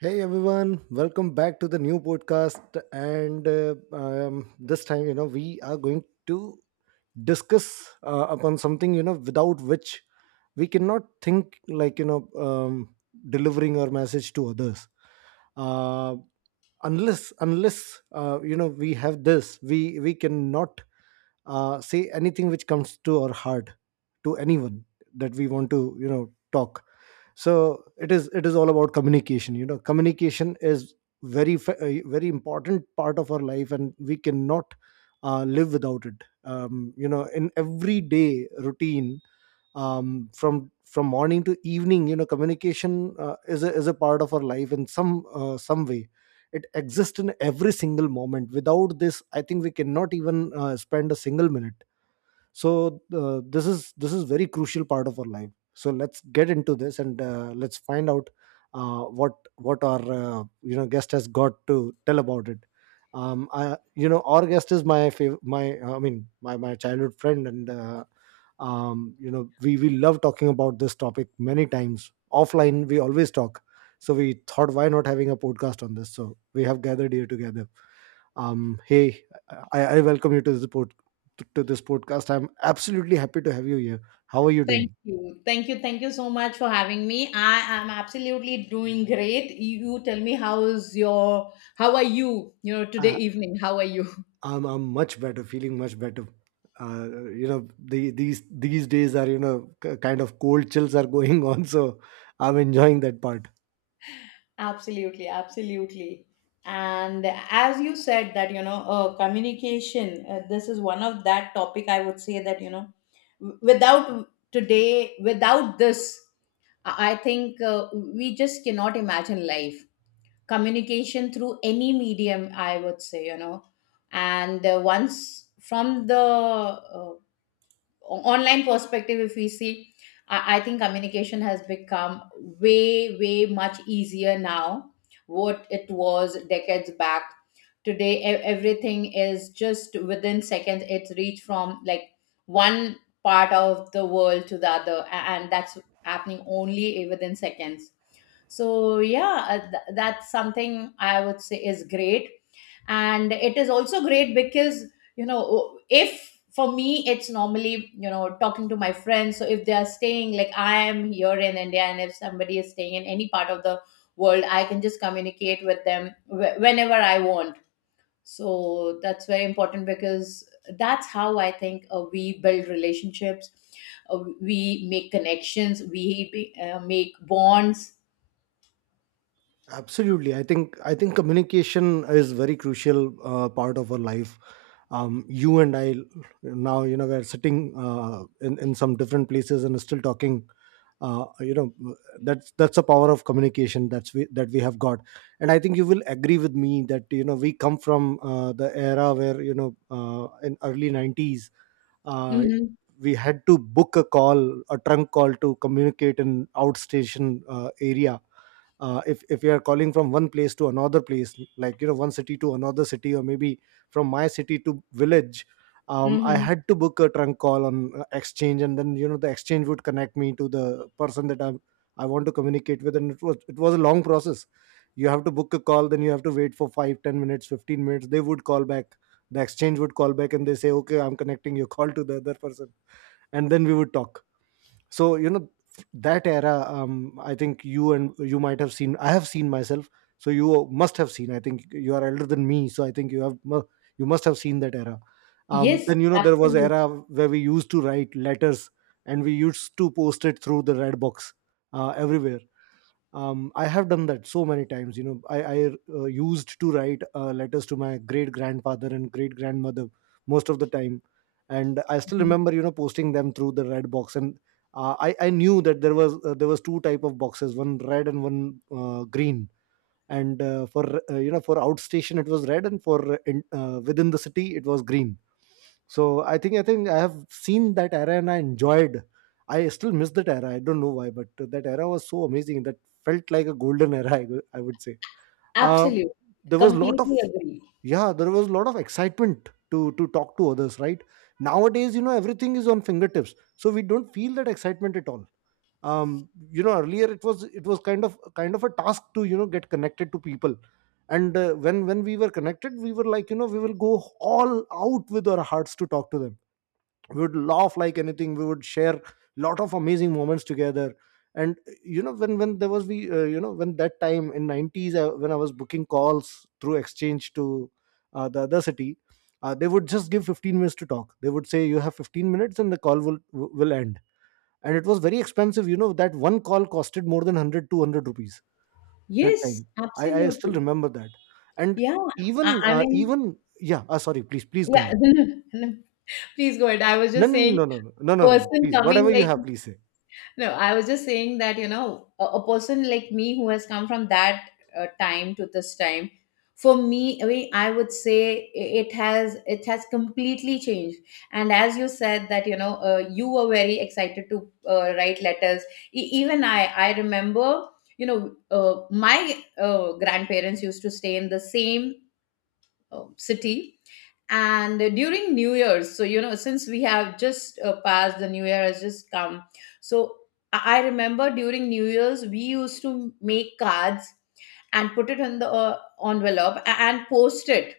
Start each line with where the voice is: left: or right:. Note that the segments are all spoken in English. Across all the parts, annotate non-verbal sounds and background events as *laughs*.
right: Hey everyone, welcome back to the new podcast. And This time, we are going to discuss upon something, you know, without which we cannot think like, delivering our message to others. Uh, unless, you know, we have this, we cannot say anything which comes to our heart to anyone that we want to, talk. So it is all about communication. You know, communication is a very important part of our life, and we cannot live without it, you know, in everyday routine, from morning to evening. You know, communication is a part of our life in some way. It exists in every single moment. Without this, I think we cannot even spend a single minute. So this is very crucial part of our life, so let's get into this, and let's find out what our guest has got to tell about it. I you know Our guest is my fav- my I mean my my childhood friend, and you know, we love talking about this topic. Many times offline we always talk, so we thought why not having a podcast on this, so we have gathered here together. Hey, I welcome you to to this podcast. I'm absolutely happy to have you here. How are you
left: Thank
right: doing?
left: you. Thank you. Thank you so much for having me. I am absolutely doing great. You tell me, how is your how are you, you know, today
right: I,
left: evening? How are you?
right: I'm much better, feeling much better. You know, these days are, you know, kind of cold chills are *laughs* going on, so I'm enjoying that part.
left: *laughs* Absolutely, absolutely. And as you said, that, communication, this is one of that topic I would say that, without today, without this, I think we just cannot imagine life. Communication through any medium, I would say. And once from the online perspective, if we see, I think communication has become way much easier now what it was decades back. Today, everything is just within seconds. It's reached from like one part of the world to the other, and that's happening only within seconds. So yeah, that's something I would say is great. And it is also great because, if for me, it's normally, talking to my friends. So if they are staying, like, I am here in India, and if somebody is staying in any part of the world, I can just communicate with them whenever I want. So that's very important because that's how I think we build relationships. We make connections, we make bonds.
right: Absolutely, I think communication is very crucial part of our life. You and I now, you know, we're sitting in some different places and still talking. You know, that's the power of communication, that we have got. And I think you will agree with me that you know we come from the era where you know in early nineties. Uh,
left: Hmm.
right: we had to book a call, a trunk call, to communicate in outstation area. If you are calling from one place to another place, like you know, one city to another city, or maybe from my city to village, I
left: Hmm.
right: had to book a trunk call on exchange, and then you know the exchange would connect me to the person that I want to communicate with. And it was a long process. You have to book a call, then you have to wait for 5, 10 minutes, 15 minutes. They would call back. The exchange would call back and they say, okay, I'm connecting your call to the other person, and then we would talk. So you know, that era, I think you, and you might have seen, I have seen myself, so you must have seen. I think you are elder than me, so I think you must have seen that era.
left: Yes,
right: Then you know, there was
left: absolutely.
right: era where we used to write letters, and we used to post it through the red box everywhere. I have done that so many times. You know, I used to write letters to my great grandfather and great grandmother most of the time, and I still remember, you know, posting them through the red box. And I knew that there was two type of boxes, one red and one green. And for You know, for outstation it was red, and for within the city it was green. So I think I have seen that era, and I enjoyed. I still miss that era. I don't know why, but that era was so amazing that felt like a golden era, I would say.
left: Absolutely.
right: um, there was lot of,
left: Completely agree.
right: yeah, there was a lot of excitement to talk to others, right? Nowadays, you know, everything is on fingertips, so we don't feel that excitement at all. You know, earlier it was kind of a task to, you know, get connected to people. And when we were connected, we were like, you know, we will go all out with our hearts to talk to them. We would laugh like anything. We would share lot of amazing moments together. And you know, when there was we you know, when that time in 90s, when I was booking calls through exchange to the other city, they would just give 15 minutes to talk. They would say you have 15 minutes and the call will end. And it was very expensive. You know, that one call costed more than 100, 200 rupees that
left: Yes,
right: time. I still
left: absolutely.
right: remember that. And
left: Yeah. I, I mean,
right: even, yeah, sorry, please go
left: yeah.
right: on.
left: *laughs* Please go ahead. I was
right: No
left: just
right: no no
left: saying,
right: no no, no no no no,
left: person
right: please,
left: coming
right: whatever you
left: like
right: have, please say.
left: no, I was just saying that, a person like me who has come from that time to this time, for me, I mean, I would say it has completely changed. And as you said, that, you were very excited to write letters. Even I remember, my grandparents used to stay in the same city. And during New Year's, so since we have just passed, the New Year has just come. So I remember during New Year's, we used to make cards and put it in the envelope and post it.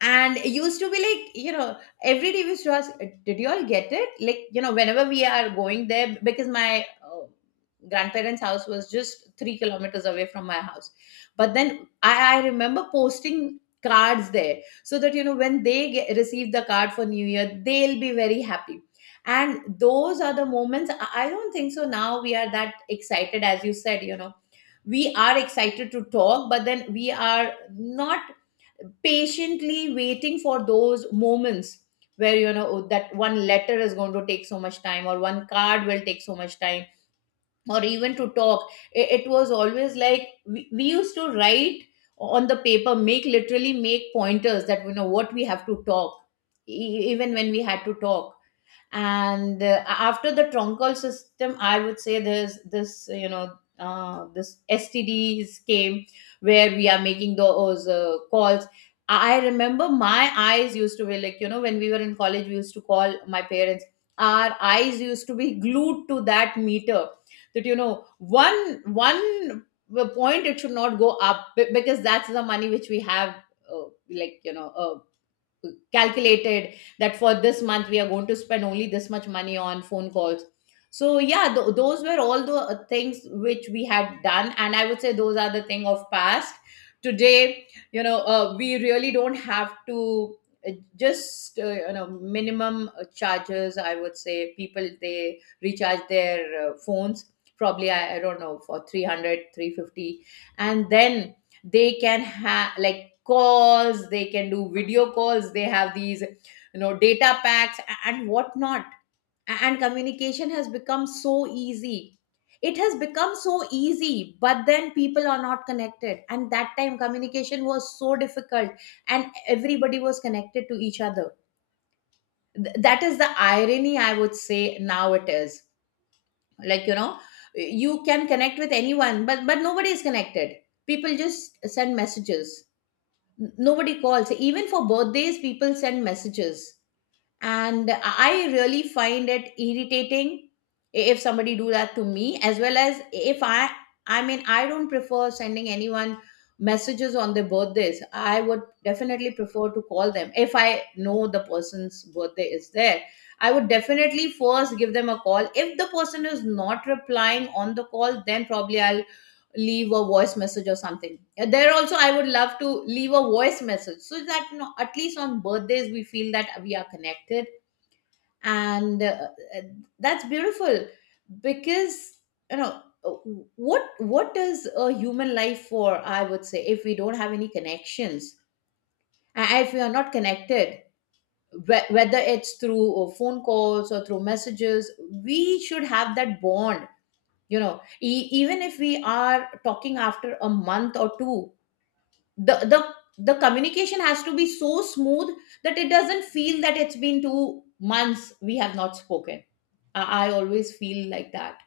left: And it used to be like, every day we used to ask, did you all get it, like, whenever we are going there, because my grandparents' house was just 3 kilometers away from my house. But then I remember posting cards there, so that when they receive the card for new year, they'll be very happy. And those are the moments. I don't think so now we are that excited. As you said, we are excited to talk, but then we are not patiently waiting for those moments where, oh, that one letter is going to take so much time, or one card will take so much time. Or even to talk, it was always like, we used to write on the paper, make literally make pointers that, what we have to talk, even when we had to talk. And after the troncal system, I would say there's this, this STDs came, where we are making those calls. I remember my eyes used to be like, when we were in college, we used to call my parents, our eyes used to be glued to that meter, that one point it should not go up, because that's the money which we have uh, like, calculated that for this month, we are going to spend only this much money on phone calls. So yeah, those were all the things which we had done, and I would say those are the thing of past. Today, we really don't have to, uh, just, minimum charges, I would say people, they recharge their phones, probably, I don't know, for three hundred three fifty, and then they can have like calls, they can do video calls, they have these, data packs and whatnot. And communication has become so easy. It has become so easy. But then people are not connected, and that time communication was so difficult, and everybody was connected to each other. That is the irony, I would say. Now it is, like, you can connect with anyone, but nobody is connected. People just send messages. Nobody calls. Even for birthdays, people send messages. And I really find it irritating if somebody do that to me. As well as, if I mean, I don't prefer sending anyone messages on their birthdays. I would definitely prefer to call them. If I know the person's birthday is there, I would definitely first give them a call. If the person is not replying on the call, then probably I'll leave a voice message or something. There also, I would love to leave a voice message, so that at least on birthdays, we feel that we are connected. And uh, that's beautiful, because, you know uh, what is a human life for, I would say, if we don't have any connections, and if we are not connected, whether it's through phone calls or through messages. We should have that bond, even if we are talking after a month or two, the the the communication has to be so smooth that it doesn't feel that it's been 2 months we have not spoken. I always feel like that.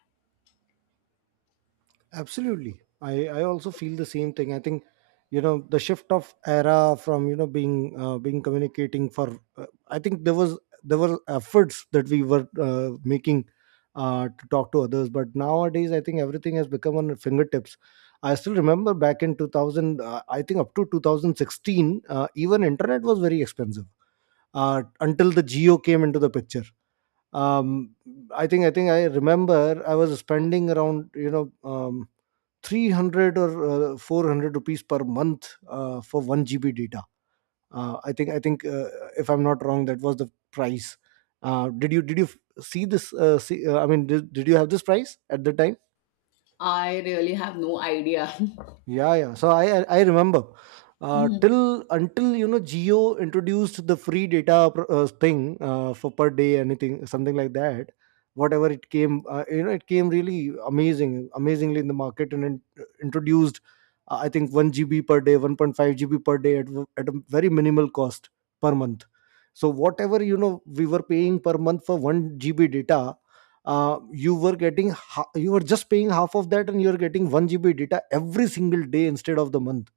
right: Absolutely. I also feel the same thing. I think, you know, the shift of era from, you know, being communicating for, I think there was, there were efforts that we were making to talk to others. But nowadays, I think everything has become on our fingertips. I still remember back in 2000, I think up to 2016, even internet was very expensive until the geo came into the picture. Um, I think I remember I was spending around, 300 or 400 rupees per month for 1 GB data. I think If I'm not wrong, that was the price. Did you see this? I mean, did you have this price at the time?
left: I really have no idea. *laughs*
right: Yeah, yeah. So I remember
left: Mhm.
right: till until, you know, Geo introduced the free data thing for per day, anything, something like that. Whatever it came, you know, it came really amazingly in the market, introduced. I think one GB per day, 1.5 GB per day, at a very minimal cost per month. So whatever, you know, we were paying per month for one GB data, you were just paying half of that, and you're getting 1 GB data every single day instead of the month.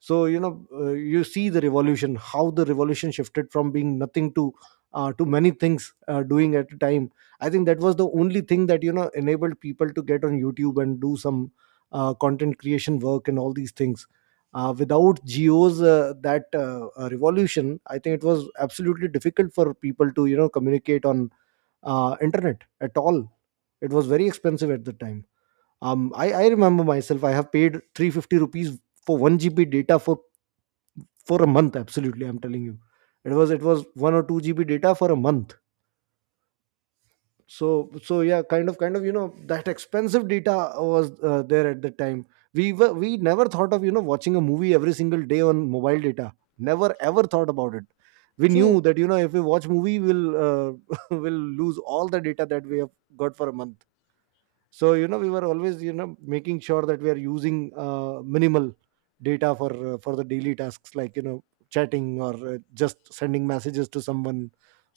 right: So you know, you see the revolution, how the revolution shifted from being nothing to to many things doing at a time. I think that was the only thing that, you know, enabled people to get on youtube and do some content creation work and all these things. Without geos, that revolution, I think it was absolutely difficult for people to, you know, communicate on internet at all. It was very expensive at the time. I remember myself, I have paid 350 rupees for 1 GB data for a month. Absolutely, I'm telling you. It was 1 or 2 GB data for a month. So yeah, kind of you know that expensive data was there at the time. We never thought of, you know, watching a movie every single day on mobile data. Never ever thought about it. We knew
left: True.
right: that, you know, if we watch movie, we'll *laughs* we'll lose all the data that we have got for a month. So you know, we were always, you know, making sure that we are using minimal data for the daily tasks, like you know, chatting or just sending messages to someone,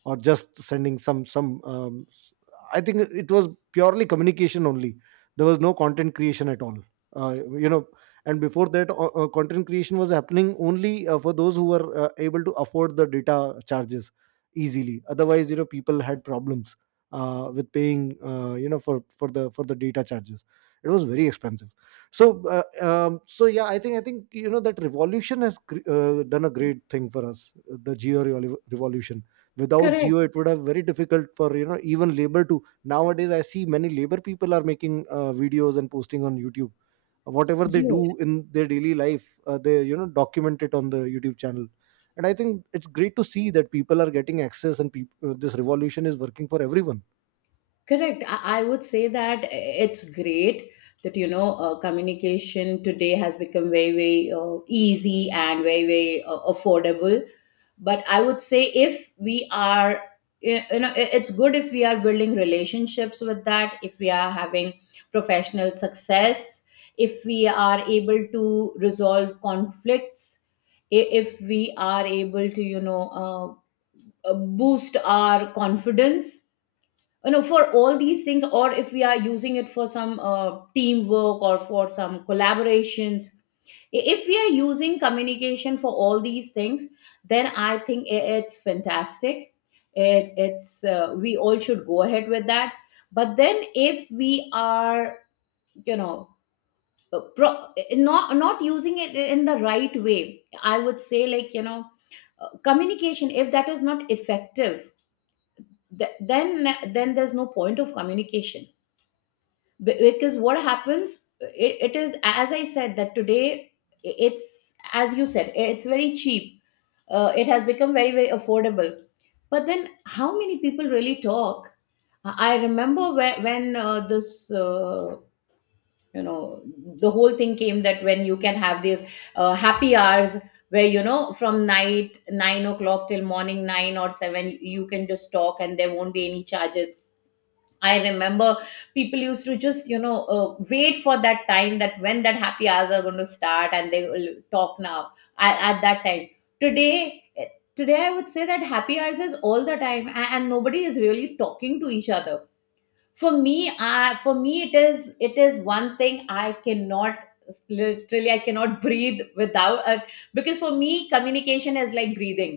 right: or just sending I think it was purely communication only. There was no content creation at all. uh, you know, and before that, content creation was happening only for those who were able to afford the data charges easily. Otherwise, you know, people had problems with paying, you know, for the data charges. It was very expensive. So so yeah, I think you know that revolution has done a great thing for us, the revolution. Without
left: Correct.
right: geo, it would have very difficult for, you know, even labor to, nowadays I see many labor people are making videos and posting on youtube. Whatever they
left: Yes.
right: do in their daily life, they, you know, document it on the youtube channel. And I think it's great to see that people are getting access, and this revolution is working for everyone.
left: Correct. I would say that, it's great that, communication today has become very very easy, and very very affordable. But I would say, if we are, it's good if we are building relationships with that, if we are having professional success, if we are able to resolve conflicts, if we are able to, uh, boost our confidence, for all these things, or if we are using it for some teamwork or for some collaborations, if we are using communication for all these things, then I think it's fantastic. It, it's We all should go ahead with that. But then if we are, you know uh, pro- not using it in the right way, I would say like, communication, if that is not effective, th- then then there's no point of communication. Because what happens, it is, as I said, that today, it's, as you said, it's very cheap, it has become very very affordable. But then how many people really talk? I remember when this, you know the whole thing came, that when you can have these happy hours, where, from night 9 o'clock till morning 9 or 7, you can just talk and there won't be any charges. I remember people used to just, wait for that time, that when that happy hours are going to start, and they will talk now, at that time. Today, eh, today, I would say that happy hours is all the time, and nobody is really talking to each other. For me, it is one thing I cannot, literally I cannot *laughs* breathe without it. Because for me, communication is like breathing.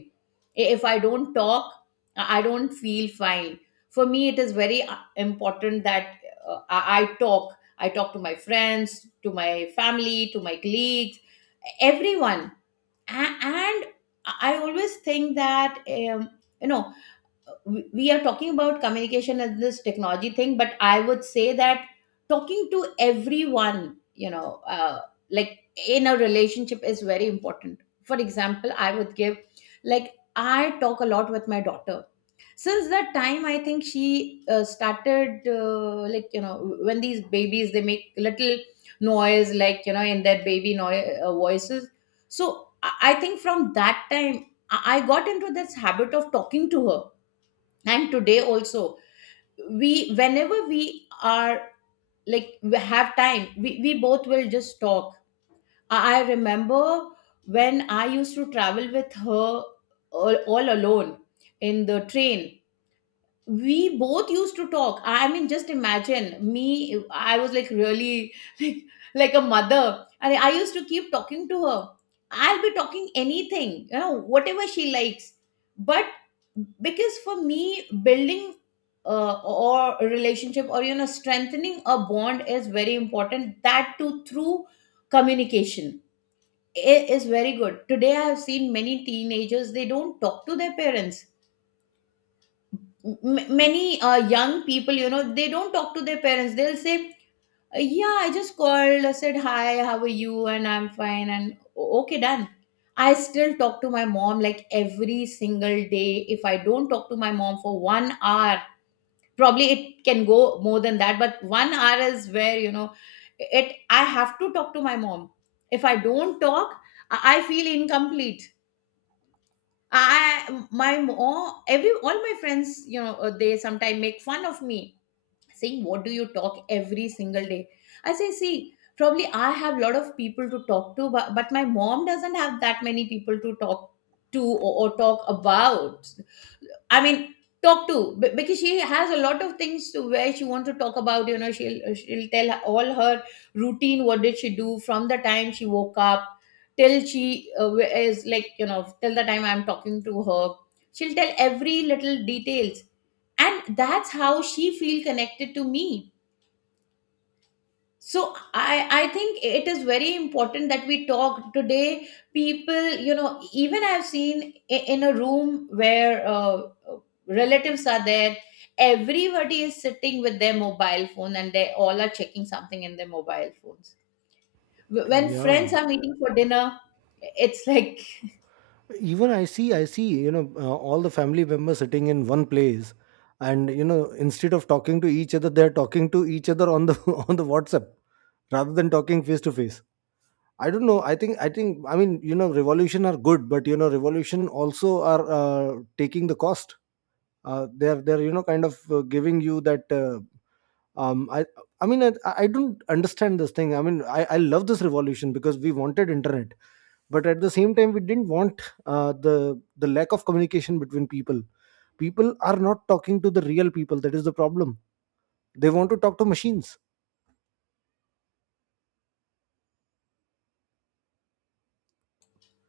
left: If I don't talk, I don't feel fine. For me, it is very important that, uh, i I talk I talk to my friends, to my family, to my colleagues, everyone. And I always think that, you know we are talking about communication as this technology thing, but I would say that talking to everyone, you know uh, like, in a relationship, is very important. For example, I would give, like, I talk a lot with my daughter. Since that time, I think she started, like, when these babies, they make little noise, like, in their baby voices. So I think from that time, I got into this habit of talking to her. And today also, we whenever we are, like, we have time, we both will just talk. I remember when I used to travel with her, all alone in the train, we both used to talk. I mean, just imagine me, I was like, really, *laughs* like like a mother, and I used to keep talking to her. I'll be talking anything, whatever she likes. But because for me, building or a relationship, or, strengthening a bond, is very important, that too through communication. Is very good. Today I have seen many teenagers, they don't talk to their parents. Many young people, they don't talk to their parents. They'll say, yeah, I just called, I said hi, how are you, and I'm fine and okay, done." I still talk to my mom like every single day. If I don't talk to my mom for 1 hour, probably it can go more than that, but 1 hour is where, it, I have to talk to my mom. If I don't talk, I feel incomplete. I, my mom, every, all my friends, they sometimes make fun of me, saying, "What do you talk every single day?" I say, see, probably I have a lot of people to talk to, but my mom doesn't have that many people to talk to, or talk about. I mean, talk to because she has a lot of things to where she wants to talk about. You know, she'll tell all her routine. What did she do from the time she woke up till she is like, you know, till the time I'm talking to her. She'll tell every little details, and that's how she feel connected to me. So I think it is very important that we talk. Today people, even I've seen, in a room where, relatives are there, everybody is sitting with their mobile phone and they all are checking something in their mobile phones. When
right: Yeah,
left: friends are meeting for dinner, it's like *laughs*
right: even I see, you know, all the family members sitting in one place, and you know, instead of talking to each other, they're talking to each other on the *laughs* on the WhatsApp, rather than talking face to face. I don't know. I mean, you know, revolution are good, but you know, revolution also are taking the cost. They're you know kind of giving you that. Um, I I mean, I don't understand this thing. I mean, I love this revolution, because we wanted internet, but at the same time we didn't want the lack of communication between people. People are not talking to the real people. That is the problem. They want to talk to machines.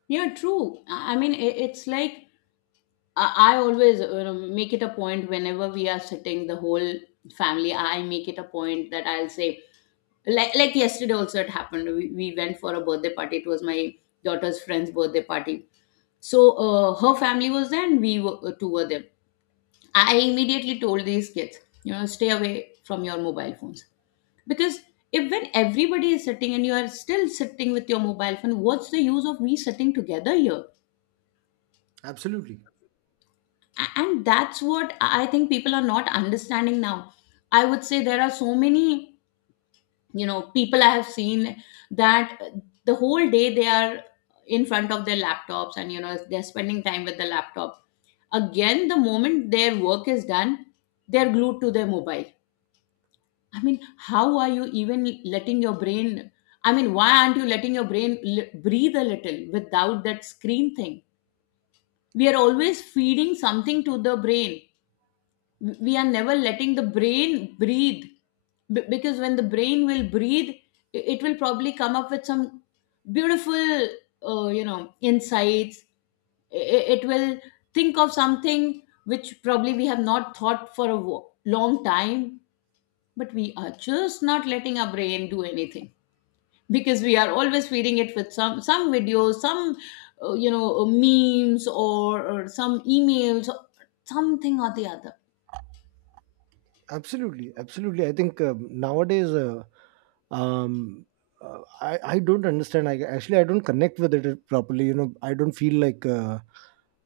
left: Yeah, true. I mean, it's like I always, you know, make it a point, whenever we are sitting, the whole family, I make it a point that I'll say, like yesterday also it happened, we went for a birthday party. It was my daughter's friend's birthday party. So her family was there and we were, two were there. I immediately told these kids, you know, stay away from your mobile phones, because if, when everybody is sitting and you are still sitting with your mobile phone, what's the use of we sitting together here?
right: Absolutely.
left: And that's what I think people are not understanding now. I would say there are so many, you know, people I have seen that the whole day they are in front of their laptops, and you know, they're spending time with the laptop. Again, the moment their work is done, they're glued to their mobile. I mean, how are you even letting your brain, I mean, why aren't you letting your brain breathe a little without that screen thing? We are always feeding something to the brain, we are never letting the brain breathe. Because when the brain will breathe, it will probably come up with some beautiful, you know, insights. It will think of something which probably we have not thought for a long time, but we are just not letting our brain do anything, because we are always feeding it with some videos, some, you know, memes, or some emails, something or the other.
right: Absolutely, absolutely. I think, nowadays, um, I don't understand. I actually I don't connect with it properly. You know, I don't feel like.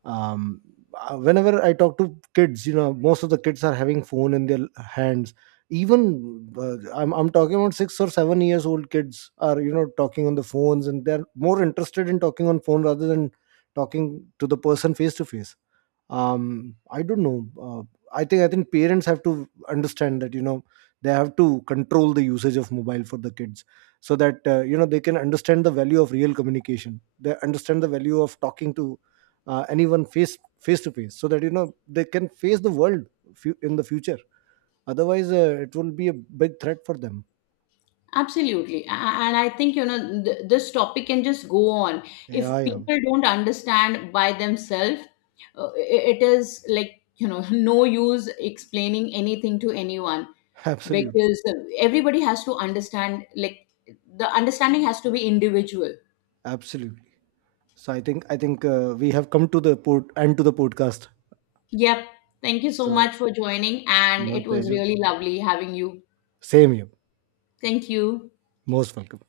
right: um, Whenever I talk to kids, you know, most of the kids are having phone in their hands. Even I'm talking about 6 or 7 years old kids are, you know, talking on the phones, and they're more interested in talking on phone rather than talking to the person face to face. I don't know. I think parents have to understand that, you know, they have to control the usage of mobile for the kids, so that you know, they can understand the value of real communication, they understand the value of talking to anyone face to face, so that you know they can face the world, in the future. Otherwise, it will be a big threat for them.
left: Absolutely. And I think, you know, th this topic can just go on. If
right: Yeah, yeah.
left: people don't understand by themselves, it is like, you know, *laughs* no use explaining anything to anyone,
right: *laughs* Absolutely,
left: because everybody has to understand, like, the understanding has to be individual.
right: absolutely. So I think we have come to the port end to the podcast.
left: Yep. Thank you so
right: So
left: much for joining, and
right: my
left: it was
right: pleasure.
left: really lovely having you.
right: Same here.
left: Thank you.
right: Most welcome.